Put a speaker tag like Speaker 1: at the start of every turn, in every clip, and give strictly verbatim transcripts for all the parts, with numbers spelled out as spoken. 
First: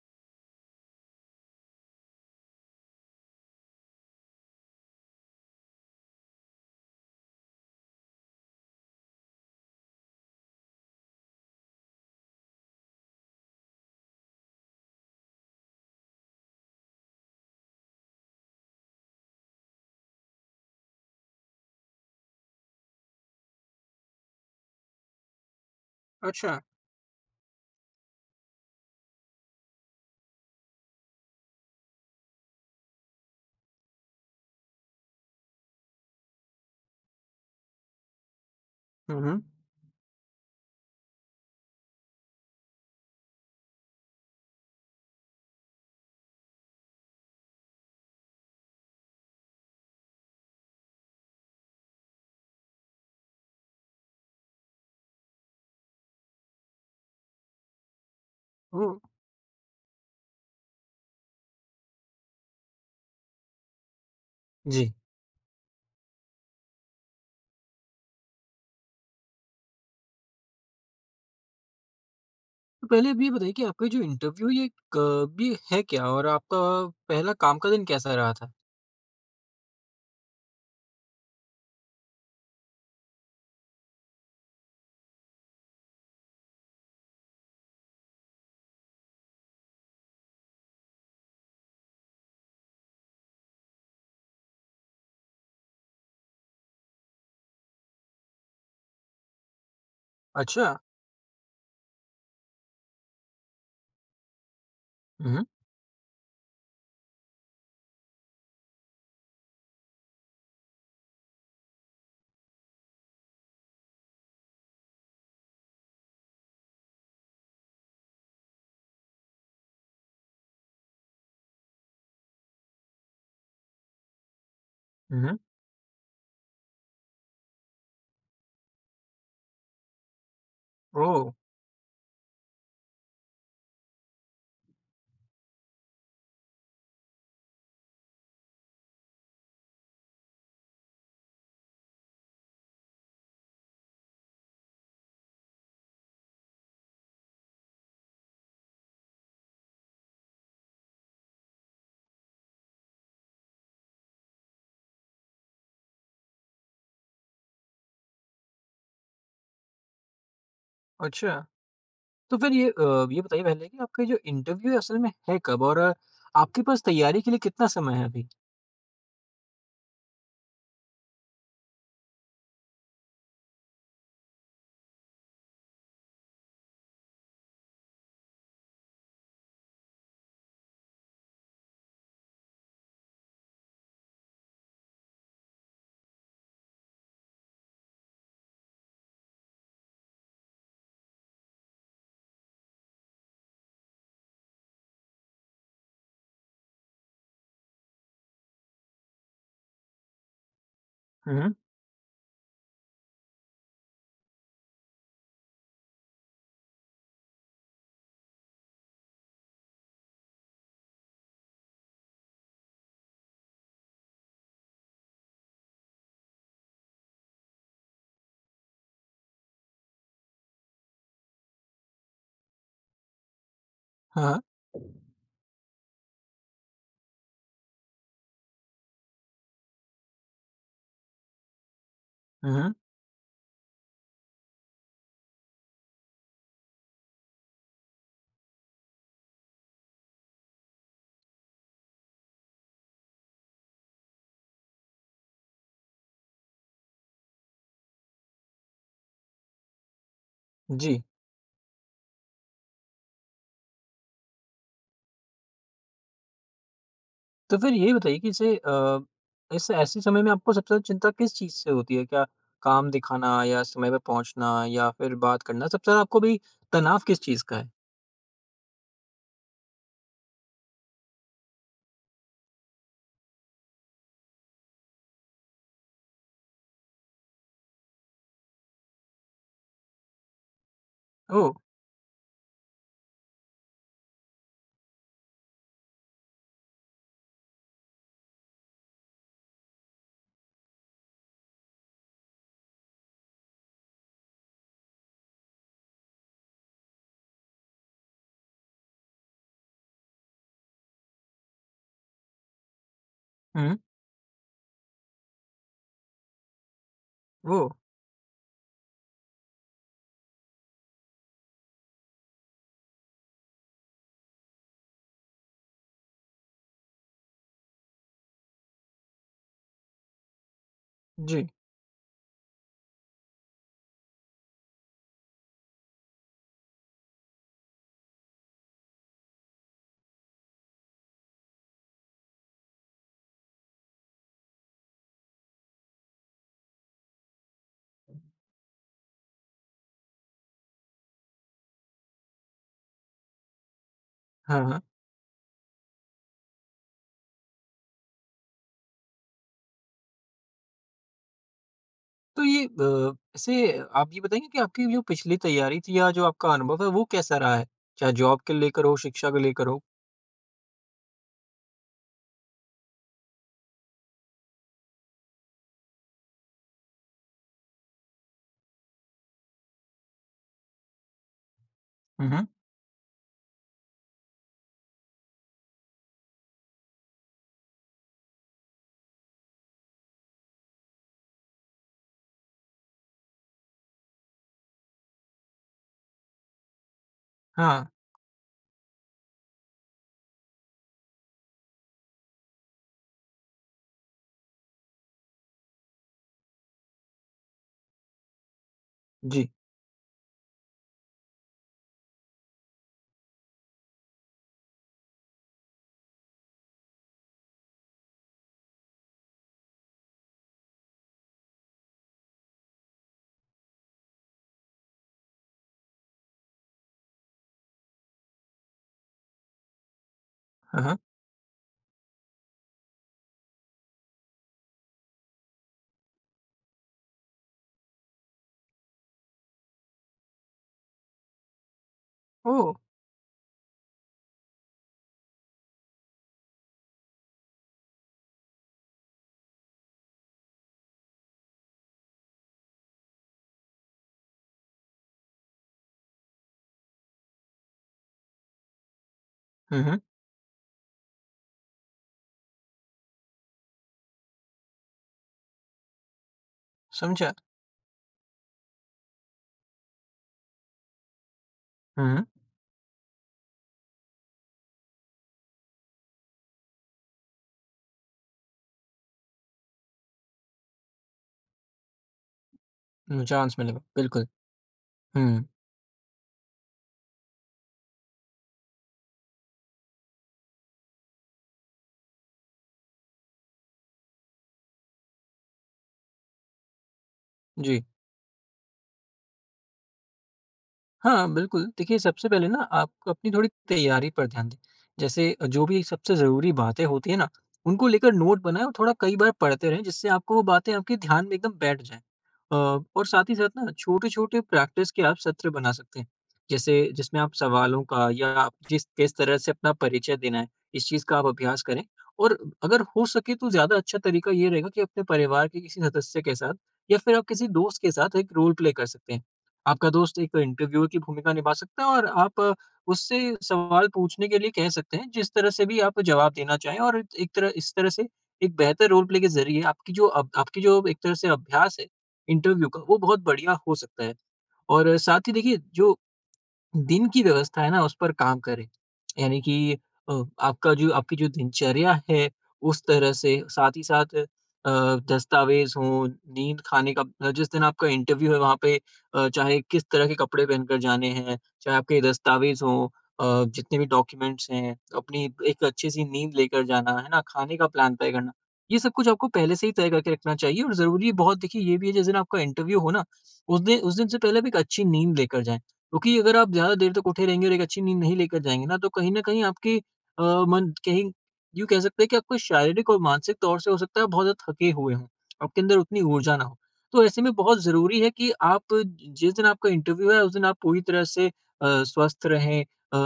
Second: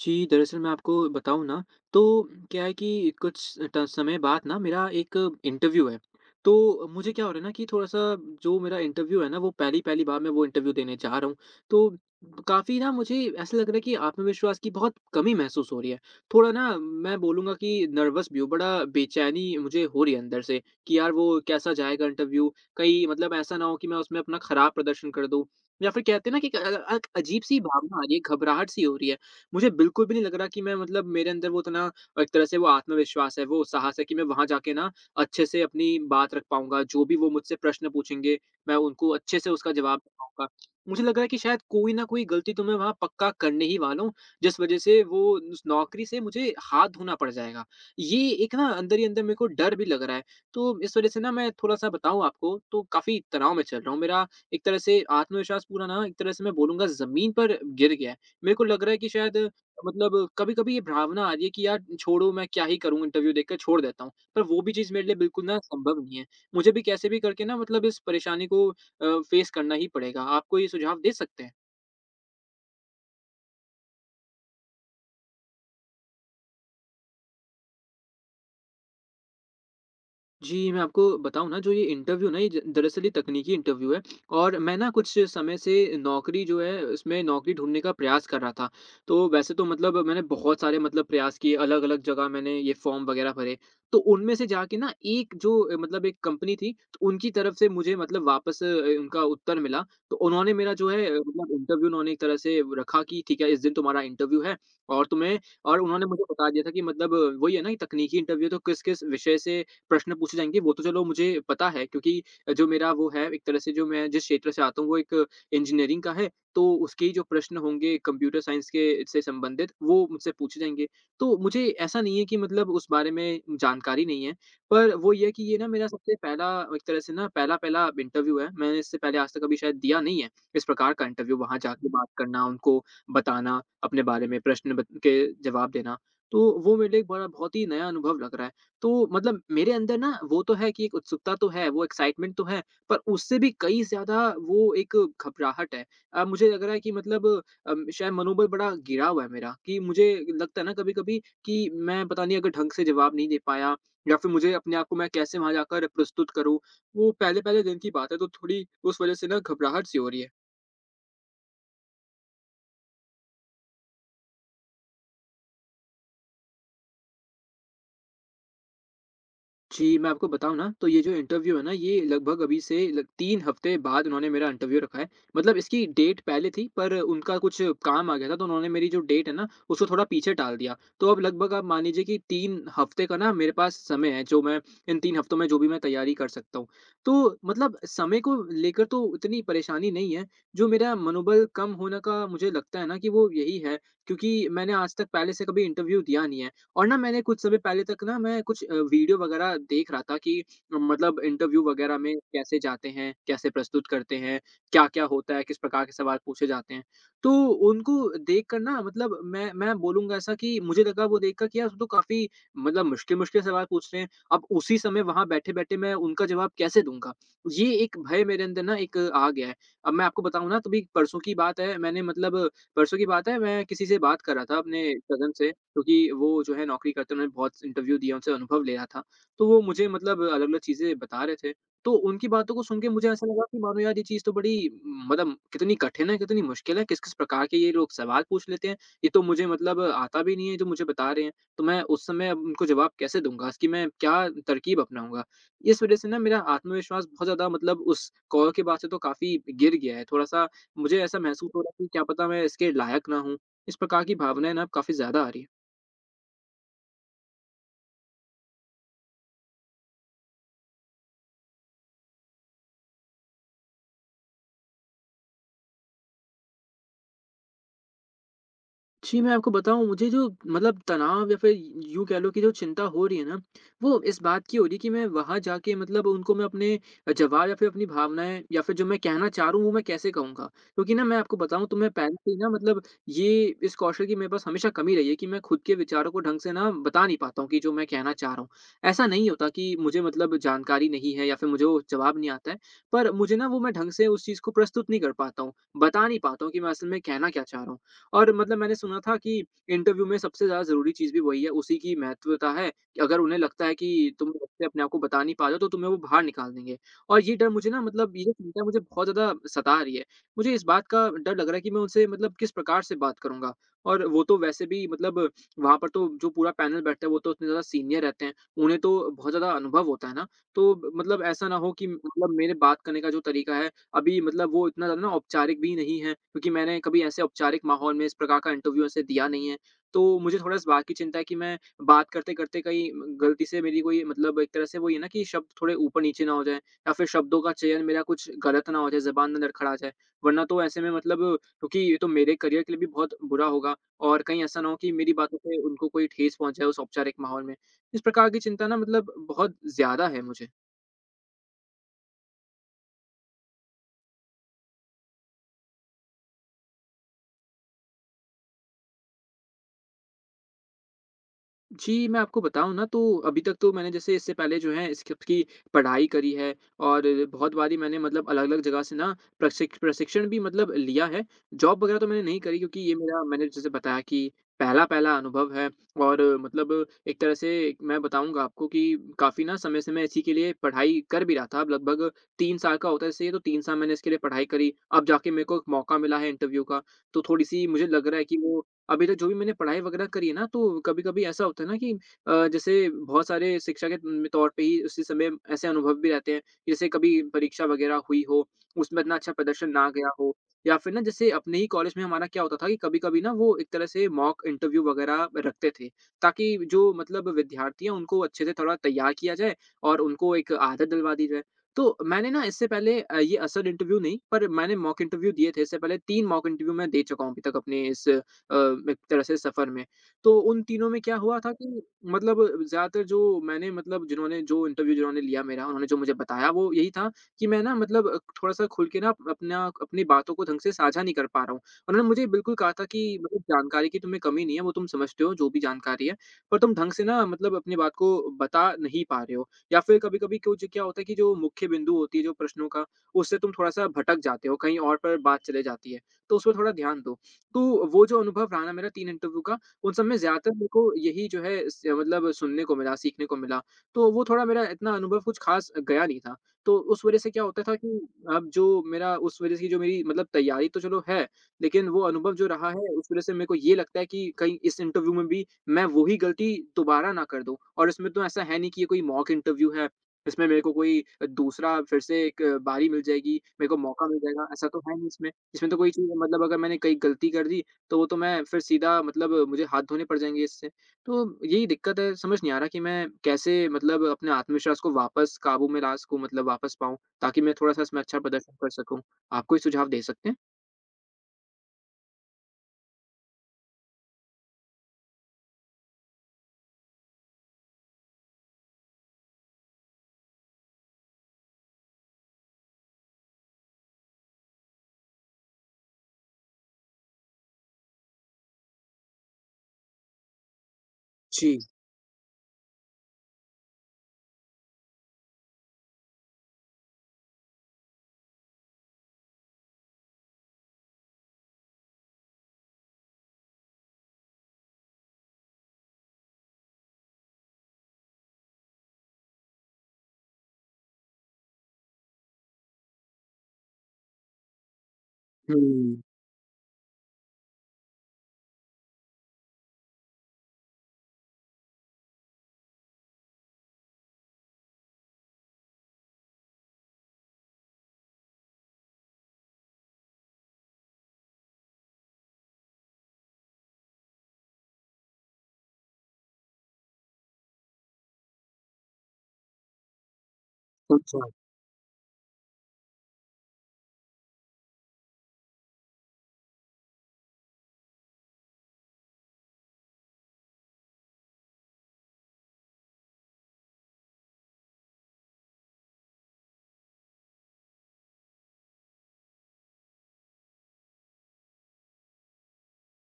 Speaker 1: जी, दरअसल मैं आपको बताऊँ ना, तो क्या है कि कुछ ट समय बाद ना मेरा एक इंटरव्यू है। तो मुझे क्या हो रहा है ना कि थोड़ा-सा जो मेरा इंटरव्यू है ना, वो पहली-पहली बार मैं वो इंटरव्यू देने जा रहा हूँ। तो काफ़ी ना मुझे ऐसा लग रहा है कि आत्मविश्वास की बहुत कमी महसूस हो रही है। थोड़ा ना मैं बोलूँगा कि नर्वस भी हूँ, बड़ा बेचैनी मुझे हो रही है अंदर से कि यार वो कैसा जाएगा इंटरव्यू? कहीं मतलब ऐसा ना हो कि मैं उसमें अपना खराब प्रदर्शन कर दूँ या फिर कहते हैं ना कि एक
Speaker 2: अच्छा।
Speaker 1: अ, एक अजीब-सी भावना आ रही है, घबराहट-सी हो रही है। मुझे बिल्कुल भी नहीं लग रहा कि मैं मतलब मेरे अंदर वो इतना एक तरह से वो आत्मविश्वास है, वो साहस है कि मैं वहाँ जाके ना अच्छे से अपनी बात रख पाऊँगा। जो भी वो मुझसे प्रश्न पूछेंगे, मैं उनको
Speaker 2: हुँ,
Speaker 1: अच्छे
Speaker 2: हुँ।
Speaker 1: से उसका जवाब दे पाऊँगा। मुझे लग रहा है कि शायद कोई न कोई गलती तो मैं वहाँ पक्का करने ही वाला हूँ, जिस वज़ह से वो उस नौकरी से मुझे हाथ धोना पड़ जाएगा। ये एक ना अंदर ही अंदर मेरे को डर भी लग रहा है। तो इस वज़ह से ना मैं थोड़ा-सा बताऊँ आपको तो काफ़ी तनाव में चल रहा हूँ। मेरा एक तरह से आत्मविश्वास पूरा ना एक तरह से मैं बोलूँगा ज़मीन पर गिर गया है। मेरे को लग रहा
Speaker 2: ओह!
Speaker 1: है कि शायद मतलब कभी-कभी ये भावना आ रही है कि यार छोड़ो मैं क्या ही करूँ इंटरव्यू देकर छोड़ देता हूँ। पर वो भी चीज़
Speaker 2: जी।
Speaker 1: मेरे लिए बिल्कुल ना संभव नहीं है। मुझे भी कैसे भी करके ना मतलब इस परेशानी को अ, फ़ेस करना ही पड़ेगा। आप कोई सुझाव दे सकते हैं?
Speaker 2: तो पहले आप ये बताइए कि आपका जो इंटरव्यू ये क ये है क्या और आपका पहला काम का दिन कैसा रहा था?
Speaker 1: जी, मैं आपको बताऊँ ना, जो ये इंटरव्यू ना ये ज दरअसल ये तकनीकी इंटरव्यू है, और मैं ना कुछ समय से नौकरी जो है उसमें नौकरी ढूँढने का प्रयास कर रहा था। तो वैसे तो मतलब मैंने बहुत सारे मतलब प्रयास किए, अलग-अलग जगह मैंने ये फ़ॉर्म वग़ैरह भरे। तो उनमें से जाके ना एक जो अ, मतलब एक कंपनी थी, तो उनकी तरफ से मुझे मतलब वापस अ, उनका उत्तर मिला। तो उन्होंने
Speaker 2: अच्छा।
Speaker 1: मेरा जो है अ, मतलब इंटरव्यू उन्होंने एक तरह से रखा कि ठीक है, इस दिन तुम्हारा इंटरव्यू है और
Speaker 2: हुँ,
Speaker 1: तुम्हें
Speaker 2: हुँ।
Speaker 1: और उन्होंने मुझे बता दिया था कि मतलब अ, वही है ना कि तकनीकी इंटरव्यू तो किस-किस विषय से प्रश्न पूछे जाएँगे, वो तो चलो मुझे पता है, क्योंकि जो मेरा वो है एक तरह से जो मैं जिस क्षेत्र से आता हूँ वो एक इंजीनियरिंग का है, तो उसके ही जो प्रश्न होंगे कंप्यूटर साइंस के से संबंधित वो मुझसे पूछे जाएँगे। तो मुझे ऐसा नहीं है कि मतलब उस बारे में जानकारी नहीं है, पर वो
Speaker 2: हुँ,
Speaker 1: ये है
Speaker 2: हुँ।
Speaker 1: कि ये ना मेरा सबसे पहला एक तरह से ना पहला-पहला इंटरव्यू है। मैंने इससे पहले आज तक कभी शायद दिया नहीं है, इस प्रकार का
Speaker 2: ओह!
Speaker 1: इंटरव्यू वहाँ जाके बात करना, उनको बताना अपने बारे में, प्रश्न बत के जवाब देना। तो वो मेरे लिए एक बड़ा बहुत ही नया अनुभव लग रहा है। तो मतलब मेरे अंदर ना वो तो है कि एक उत्सुकता तो है, वो एक्साइटमेंट तो है, पर उससे भी कई ज़्यादा वो एक घबराहट है। अब मुझे लग रहा है कि मतलब अम, शायद मनोबल बड़ा गिरा हुआ है मेरा कि मुझे लगता है ना कभी-कभी कि मैं पता नहीं अगर ढंग से जवाब नहीं दे पाया, या फिर मुझे अपने आप को मैं कैसे वहाँ जाकर प्रस्तुत करूँ। वो पहले-पहले दिन की बात है, तो थोड़ी उस वज़ह से ना घबराहट सी हो रही है।
Speaker 2: अच्छा। तो फिर ये अ, ये बताइए पहले कि आपका जो इंटरव्यू है असल में है कब और अ, आपके पास तैयारी के लिए कितना समय है अभी?
Speaker 1: जी, मैं आपको बताऊँ ना, तो ये जो इंटरव्यू है ना, ये लगभग अभी से लग तीन हफ़्ते बाद उन्होंने मेरा इंटरव्यू रखा है। मतलब इसकी डेट पहले थी, पर उनका कुछ काम आ गया था, तो उन्होंने मेरी जो डेट है ना, उसको थोड़ा पीछे टाल दिया। तो अब लगभग आप मान लीजिए कि तीन हफ़्ते का ना मेरे पास समय है, जो मैं इन तीन हफ़्तों में जो भी मैं तैयारी कर सकता हूँ। तो मतलब समय को लेकर तो इतनी परेशानी नहीं है, जो मेरा मनोबल कम होने का मुझे लगता है ना कि वो यही है, क्योंकि मैंने आज तक पहले से कभी इंटरव्यू दिया नहीं है। और ना मैंने कुछ समय पहले तक ना मैं कुछ अ, वीडियो वगैरह देख रहा था कि मतलब
Speaker 2: हुँ, हुँ।
Speaker 1: इंटरव्यू वगैरह में कैसे जाते हैं, कैसे प्रस्तुत करते हैं, क्या-क्या होता है, किस प्रकार के सवाल पूछे जाते हैं। तो उनको देखकर ना मतलब मैं मैं बोलूँगा ऐसा कि मुझे लगा वो देखकर कि यार वो तो काफ़ी मतलब मुश्किल-मुश्किल सवाल पूछ रहे हैं। अब उसी समय वहाँ बैठे-बैठे मैं उनका जवाब कैसे दूँगा? ये एक भय मेरे अंदर ना एक आ गया है। अब मैं आपको बताऊँ ना, तो अभी परसों की बात है, मैंने मतलब परसों की बात है, मैं किसी से बात
Speaker 2: हाँ,
Speaker 1: कर
Speaker 2: हाँ।
Speaker 1: रहा था अपने कज़न से, क्योंकि वो जो है नौकरी करते उन्होंने बहुत इंटरव्यू दिया, उनसे अनुभव लिया था। तो वो मुझे मतलब अलग-अलग चीज़ें बता रहे थे। तो उनकी
Speaker 2: हुँ,
Speaker 1: बातों को
Speaker 2: हुँ।
Speaker 1: सुन के मुझे ऐसा लगा कि मानो यार ये चीज़ तो बड़ी मतलब कितनी कठिन है, कितनी मुश्किल है, किस-किस प्रकार के ये लोग सवाल पूछ लेते हैं। ये तो मुझे मतलब आता भी नहीं है जो मुझे बता रहे हैं। तो मैं उस समय अब उनको जवाब कैसे दूँगा? इसकी मैं क्या तरकीब अपनाऊँगा? इस वज़ह से ना मेरा आत्मविश्वास बहुत ज़्यादा मतलब उस कॉल के बाद से तो काफ़ी गिर गया है। थोड़ा-सा मुझे
Speaker 2: जी।
Speaker 1: ऐसा महसूस हो रहा है कि क्या पता मैं इसके लायक ना हूँ। इस प्रकार की भावनाएँ ना अब काफ़ी ज़्यादा आ रही हैं।
Speaker 2: तो फिर ये बताइए कि इसे अ, इस ऐसे समय में आपको सबसे ज़्यादा चिंता किस चीज़ से होती है? क्या काम दिखाना या समय पे पहुँचना या फिर बात करना, सबसे ज़्यादा आपको भी तनाव किस चीज़ का है?
Speaker 1: जी, मैं आपको बताऊँ, मुझे जो मतलब तनाव या फिर यूँ कह लो कि जो चिंता हो रही है ना, वो इस बात की हो रही है कि मैं वहाँ जाके मतलब उनको मैं अपने जवाब या फिर अपनी भावनाएँ या फिर जो मैं कहना चाह रहा हूँ, वो मैं कैसे कहूँगा? क्योंकि ना मैं आपको
Speaker 2: ओह!
Speaker 1: बताऊँ, तो मैं पहले से ही ना मतलब ये इस कौशल की मेरे पास हमेशा कमी रही है कि मैं खुद के विचारों को ढंग से ना बता नहीं पाता हूँ कि जो मैं कहना चाह रहा हूँ। ऐसा नहीं होता कि मुझे मतलब जानकारी नहीं है या फिर मुझे वो जवाब नहीं आता है, पर मुझे ना वो मैं ढंग से उस चीज़ को प्रस्तुत नहीं कर पाता हूँ, बता नहीं पाता हूँ कि मैं असल में कहना क्या चाह रहा हूँ। और मतलब मैंने सुना था कि इंटरव्यू में सबसे ज़्यादा ज़रूरी चीज़ भी वही है, उसी की महत्वता है कि अगर उन्हें लगता है
Speaker 2: हुँ,
Speaker 1: कि तुम से अपने आप को बता नहीं पा रहे हो, तो तुम्हें वो बाहर निकाल देंगे। और ये डर
Speaker 2: ओह!
Speaker 1: मुझे ना मतलब ये जो चिंता है मुझे बहुत ज़्यादा सता रही है। मुझे इस बात का डर लग रहा है कि मैं उनसे मतलब किस प्रकार से बात करूँगा? और वो तो वैसे भी मतलब वहाँ पर तो जो पूरा पैनल बैठता है वो तो उतने ज़्यादा सीनियर रहते हैं, उन्हें तो बहुत ज़्यादा अनुभव होता है ना। तो मतलब
Speaker 2: जी।
Speaker 1: ऐसा ना हो कि मतलब मेरे बात करने का जो तरीका है अभी, मतलब वो इतना ज़्यादा ना औपचारिक भी नहीं है, क्योंकि मैंने कभी ऐसे औपचारिक माहौल में इस प्रकार का इंटरव्यू ऐसे दिया नहीं है। तो मुझे थोड़ा इस बात की चिंता है कि मैं बात करते-करते कहीं गलती से मेरी कोई मतलब एक तरह से वो ही है ना कि शब्द थोड़े ऊपर-नीचे ना हो जाएँ या फिर शब्दों का चयन मेरा कुछ गलत ना हो जाए, ज़ुबान ना लड़खड़ा जाए। वरना तो ऐसे में मतलब, क्योंकि ये तो मेरे करियर के लिए भी बहुत बुरा होगा, और कहीं ऐसा
Speaker 2: हाँ,
Speaker 1: ना हो
Speaker 2: हाँ।
Speaker 1: कि मेरी बातों से उनको कोई ठेस पहुँच जाए उस औपचारिक माहौल में। इस प्रकार की चिंता ना मतलब बहुत ज़्यादा है मुझे।
Speaker 2: तो ये अ, ऐसे आप ये बताएँगे कि आपकी जो पिछली तैयारी थी या जो आपका अनुभव है वो कैसा रहा है? चाहे जॉब के लेकर हो, शिक्षा को लेकर हो?
Speaker 1: जी, मैं आपको बताऊँ ना, तो अभी तक तो मैंने जैसे इससे पहले जो है स्क्रिप्ट की पढ़ाई करी है, और बहुत बारी मैंने मतलब अलग-अलग जगह से ना प्रशिक्ष प्रशिक्षण भी मतलब लिया है। जॉब वगैरह तो मैंने
Speaker 2: हुँ,
Speaker 1: नहीं
Speaker 2: हुँ।
Speaker 1: करी, क्योंकि ये मेरा मैंने जैसे बताया कि पहला-पहला अनुभव है और मतलब एक तरह से मैं बताऊँगा आपको कि काफ़ी ना समय से मैं इसी के लिए पढ़ाई कर भी रहा था। अब लगभग तीन साल का होता है, जैसे ये तो तीन साल मैंने इसके लिए पढ़ाई करी। अब जाके मेरे को एक मौका मिला है इंटरव्यू का, तो थोड़ी-सी
Speaker 2: हाँ,
Speaker 1: मुझे लग रहा है कि वो अभी तक जो भी मैंने पढ़ाई वगैरह करी है ना, तो कभी-कभी ऐसा होता है ना कि अ, जैसे बहुत सारे शिक्षा के उम, तौर पे ही उसी समय ऐसे अनुभव भी रहते हैं। जैसे कभी परीक्षा वगैरह हुई हो, उसमें इतना अच्छा
Speaker 2: जी।
Speaker 1: प्रदर्शन ना गया हो, या फिर ना जैसे अपने ही कॉलेज में हमारा क्या होता था कि कभी-कभी ना वो एक तरह से मॉक इंटरव्यू वगैरह रखते थे, ताकि जो मतलब विद्यार्थी हैं उनको अच्छे से थोड़ा तैयार किया जाए और उनको एक आदत डलवा दी जाए। तो मैंने ना इससे पहले अ, ये असल इंटरव्यू नहीं, पर मैंने मॉक इंटरव्यू दिए थे, इससे पहले तीन मॉक इंटरव्यू मैं दे चुका हूँ अभी तक अपने इस अ, एक तरह से सफ़र में। तो उन
Speaker 2: हाँ,
Speaker 1: तीनों
Speaker 2: हाँ।
Speaker 1: में क्या हुआ था कि मतलब ज़्यादातर जो मैंने मतलब जिन्होंने जो इंटरव्यू जिन्होंने लिया मेरा, उन्होंने जो मुझे बताया वो यही था कि मैं ना मतलब अ, थोड़ा-सा खुल के ना अप- अपना अपनी बातों को ढंग से साझा नहीं कर पा रहा हूँ। उन्होंने मुझे बिल्कुल
Speaker 2: ओह!
Speaker 1: कहा था कि मतलब जानकारी की तुम्हें कमी नहीं है, वो तुम समझते हो जो भी जानकारी है, पर तुम ढंग से ना मतलब अपनी बात को बता नहीं पा रहे हो। या फिर कभी-कभी कुछ क्या होता है कि जो मुख्य बिंदु होती है जो प्रश्नों का, उससे तुम थोड़ा-सा भटक जाते हो, कहीं और पर बात चले जाती है। तो उसमें थोड़ा ध्यान दो। तो वो जो अनुभव रहा ना मेरा तीन इंटरव्यू का,
Speaker 2: हुँ,
Speaker 1: उन
Speaker 2: हुँ।
Speaker 1: सब में ज़्यादातर मेरे को यही जो है स मतलब सुनने को मिला, सीखने को मिला। तो वो थोड़ा मेरा इतना अनुभव कुछ ख़ास गया नहीं था। तो उस वज़ह से
Speaker 2: समझा।
Speaker 1: क्या होता था कि अब जो मेरा उस वज़ह से जो मेरी मतलब तैयारी तो चलो है, लेकिन वो
Speaker 2: हुँ,
Speaker 1: अनुभव जो रहा है उस वज़ह से मेरे को ये लगता है कि कहीं इस इंटरव्यू में भी मैं वो ही गलती दोबारा ना कर दूँ। और इसमें तो ऐसा है नहीं कि ये कोई मॉक इंटरव्यू है, इसमें मेरे को कोई दूसरा फिर से एक बारी मिल
Speaker 2: हुँ।
Speaker 1: जाएगी,
Speaker 2: चांस
Speaker 1: मेरे को
Speaker 2: मिलेगा,
Speaker 1: मौका मिल
Speaker 2: बिल्कुल।
Speaker 1: जाएगा, ऐसा तो है नहीं इसमें।
Speaker 2: हुँ,
Speaker 1: इसमें तो कोई चीज़ मतलब अगर मैंने कहीं गलती कर दी, तो वो तो मैं फिर सीधा मतलब मुझे हाथ धोने पड़ जाएँगे इससे। तो यही दिक्कत है, समझ नहीं आ रहा कि मैं कैसे मतलब अपने आत्मविश्वास को वापस काबू में ला सकूँ, मतलब वापस पाऊँ, ताकि मैं थोड़ा-सा
Speaker 2: जी।
Speaker 1: इसमें अच्छा प्रदर्शन कर सकूँ। आप कोई सुझाव दे सकते हैं?
Speaker 2: हाँ, बिल्कुल। देखिए, सबसे पहले ना आपको अपनी थोड़ी तैयारी पर ध्यान दें। जैसे जो भी सबसे ज़रूरी बातें होती हैं ना, उनको लेकर नोट बनाएँ और थोड़ा कई बार पढ़ते रहें, जिससे आपको वो बातें आपके ध्यान में एकदम बैठ जाएँ। अ, और साथ ही साथ ना छोटे-छोटे प्रैक्टिस के आप सत्र बना सकते हैं। जैसे जिसमें आप सवालों का या आप जिस किस तरह से अपना परिचय देना है, इस चीज़ का आप
Speaker 1: जी।
Speaker 2: अभ्यास करें। और अगर हो सके तो ज़्यादा अच्छा तरीका ये रहेगा कि अपने परिवार के किसी सदस्य के साथ या फिर आप किसी दोस्त के साथ एक रोल प्ले कर सकते हैं। आपका दोस्त एक इंटरव्यूअर की भूमिका निभा सकता है और आप अ, उससे सवाल पूछने के लिए कह सकते हैं जिस तरह से भी आप जवाब देना चाहें और एक तरह इस तरह से एक बेहतर रोल प्ले के जरिए आपकी जो अब आपकी जो एक तरह से अभ्यास है इंटरव्यू का वो बहुत बढ़िया हो सकता है और अ, साथ ही देखिए जो
Speaker 1: हुँ,
Speaker 2: दिन की व्यवस्था है ना उस पर काम करें। यानी कि अ, आपका जो आपकी जो दिनचर्या है उस तरह से साथ ही साथ अ, दस्तावेज़ हों, नींद खाने का अ, जिस दिन आपका इंटरव्यू है वहाँ पे अ, चाहे किस तरह के कपड़े पहनकर जाने हैं, चाहे आपके दस्तावेज़ हों अ, जितने भी डॉक्यूमेंट्स हैं, अपनी एक अच्छी-सी नींद लेकर जाना, है ना? खाने का प्लान तय करना। ये सब कुछ आपको पहले से ही तय करके रखना चाहिए और ज़रूरी
Speaker 1: अच्छा,
Speaker 2: बहुत देखिए ये भी है जिस दिन आपका इंटरव्यू हो ना, उस दिन उस दिन से पहले आप एक अच्छी नींद लेकर जाएँ। क्योंकि अगर आप ज़्यादा देर तक उठे रहेंगे और एक अच्छी नींद नहीं लेकर जाएँगे ना, तो कहीं न कहीं आपकी अ, मन कहीं यूँ कह सकते हैं कि आपको शारीरिक और मानसिक तौर से हो सकता है बहुत ज़्यादा थके हुए हों, आपके अंदर उतनी ऊर्जा ना हो। तो ऐसे में बहुत ज़रूरी है कि आप जिस दिन आपका इंटरव्यू है, उस दिन आप पूरी तरह से अ, स्वस्थ रहें अ,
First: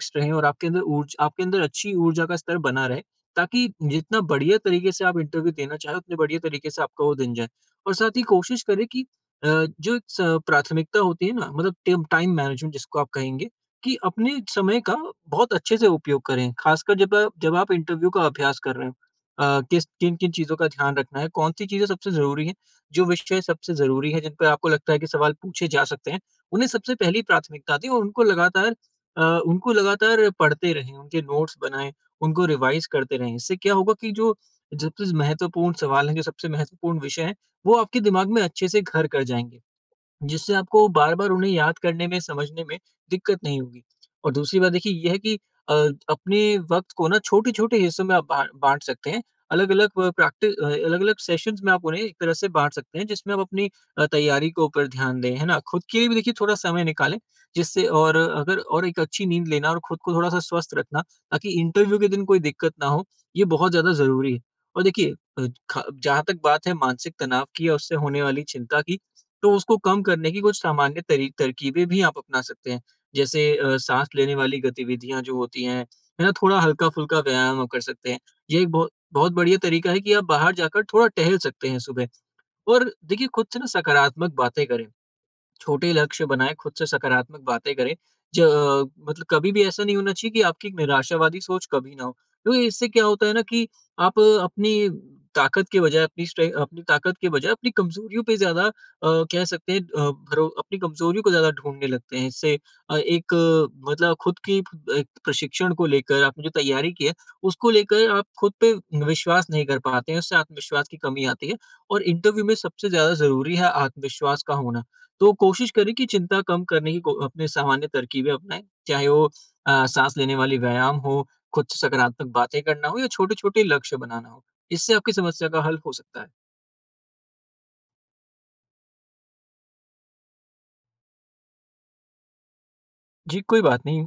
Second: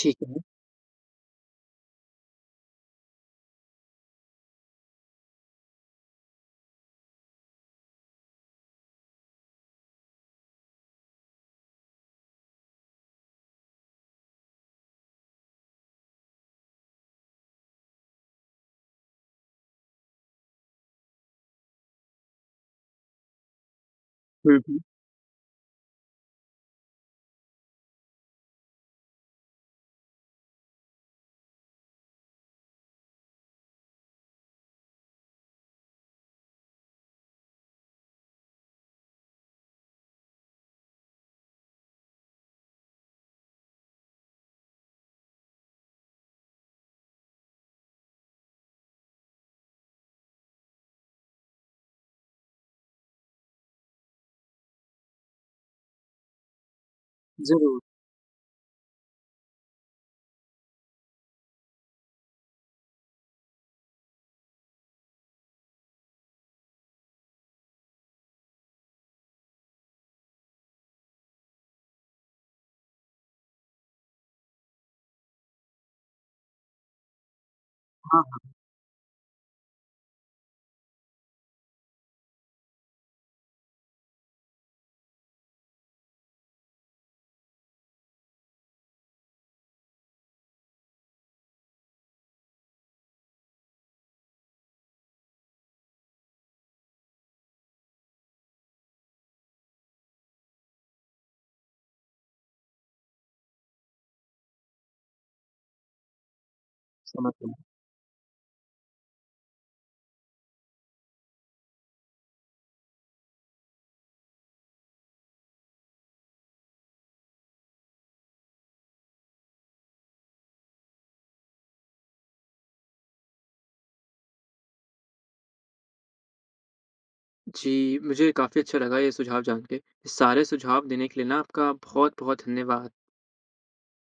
Speaker 1: ठीक
Speaker 2: रहें
Speaker 1: है।
Speaker 2: और आपके अंदर ऊर्ज आपके अंदर अच्छी ऊर्जा का स्तर बना रहे, ताकि जितना बढ़िया तरीके से आप इंटरव्यू देना चाहें, उतने बढ़िया तरीके से आपका वो दिन जाए। और साथ ही कोशिश करें कि अ, जो एक स प्राथमिकता होती है ना मतलब टेम टाइम मैनेजमेंट जिसको आप कहेंगे कि अपने समय का बहुत अच्छे से उपयोग करें। ख़ासकर जब आप जब आप इंटरव्यू का अभ्यास कर रहे हो। अ, किस किन-किन चीज़ों का ध्यान रखना है, कौन-सी चीज़ें सबसे ज़रूरी हैं, जो विषय सबसे ज़रूरी है, जिन पे
Speaker 1: हुँ,
Speaker 2: आपको
Speaker 1: हुँ।
Speaker 2: लगता है कि सवाल पूछे जा सकते हैं, उन्हें सबसे पहली प्राथमिकता दें और उनको लगातार अ, उनको लगातार पढ़ते रहें, उनके नोट्स बनाएँ, उनको रिवाइज़ करते रहें। इससे क्या होगा कि जो सबसे महत्वपूर्ण सवाल हैं, जो सबसे महत्वपूर्ण विषय हैं, वो आपके दिमाग में अच्छे से घर कर जाएँगे। जिससे आपको बार-बार उन्हें याद करने में, समझने में दिक्कत नहीं होगी। और दूसरी बात देखिए ये है कि अ, अपने वक़्त को ना छोटे-छोटे हिस्सों में आप बा बाँट सकते हैं। अलग-अलग प प्रैक्टि अ, अलग-अलग सेशंस में आप उन्हें एक तरह से बाँट सकते हैं जिसमें आप अपनी अ, तैयारी के ऊपर ध्यान दें, है ना? खुद के लिए भी देखिए थोड़ा समय निकालें
Speaker 1: ज़रूर।
Speaker 2: जिससे और अगर और एक अच्छी नींद लेना और खुद को थोड़ा-सा स्वस्थ रखना ताकि इंटरव्यू के दिन कोई दिक्कत ना हो, ये बहुत ज़्यादा ज़रूरी है। और देखिए अ, ख जहाँ तक बात है मानसिक तनाव की या उससे होने वाली चिंता की तो उसको कम करने की कुछ सामान्य तरी तरकीबें भी आप अपना सकते हैं। जैसे अ, साँस लेने वाली गतिविधियाँ जो होती हैं, है ना? थोड़ा हल्का-फुल्का व्यायाम आप कर सकते हैं।
Speaker 1: हाँ, हाँ,
Speaker 2: ये एक बहुत बहुत बढ़िया तरीका है कि आप बाहर जाकर थोड़ा टहल सकते हैं सुबह और देखिए खुद से ना सकारात्मक बातें करें। छोटे लक्ष्य बनाएँ, खुद से सकारात्मक बातें करें। ज अ, मतलब कभी भी ऐसा नहीं होना चाहिए कि आपकी एक निराशावादी सोच कभी ना हो। क्योंकि इससे क्या होता है ना कि आप अ, अपनी ताकत के बजाय अपनी स्ट्रे अपनी ताकत के बजाय अपनी कमज़ोरियों पे ज़्यादा अ, कह सकते हैं अ, भरो अपनी कमज़ोरियों को ज़्यादा ढूँढने लगते हैं। इससे अ, एक अ, मतलब खुद की प- एक प्रशिक्षण को लेकर आपने जो तैयारी की है,
Speaker 1: समझ गया।
Speaker 2: उसको लेकर आप खुद पे विश्वास नहीं कर पाते हैं, उससे आत्मविश्वास की कमी आती है। और इंटरव्यू में सबसे ज़्यादा ज़रूरी है आत्मविश्वास का होना। तो कोशिश करें कि चिंता कम करने की को अपने सामान्य तरकीबें अपनाएं, चाहे वो अ, सांस लेने वाली व्यायाम हो, खुद से सकारात्मक बातें करना हो या छोटे-छोटे लक्ष्य बनाना हो। इससे आपकी समस्या का हल हो सकता है।
Speaker 1: जी, मुझे काफ़ी अच्छा लगा ये सुझाव जान के। इस सारे सुझाव देने के लिए ना आपका बहुत-बहुत धन्यवाद।
Speaker 2: जी, कोई बात नहीं।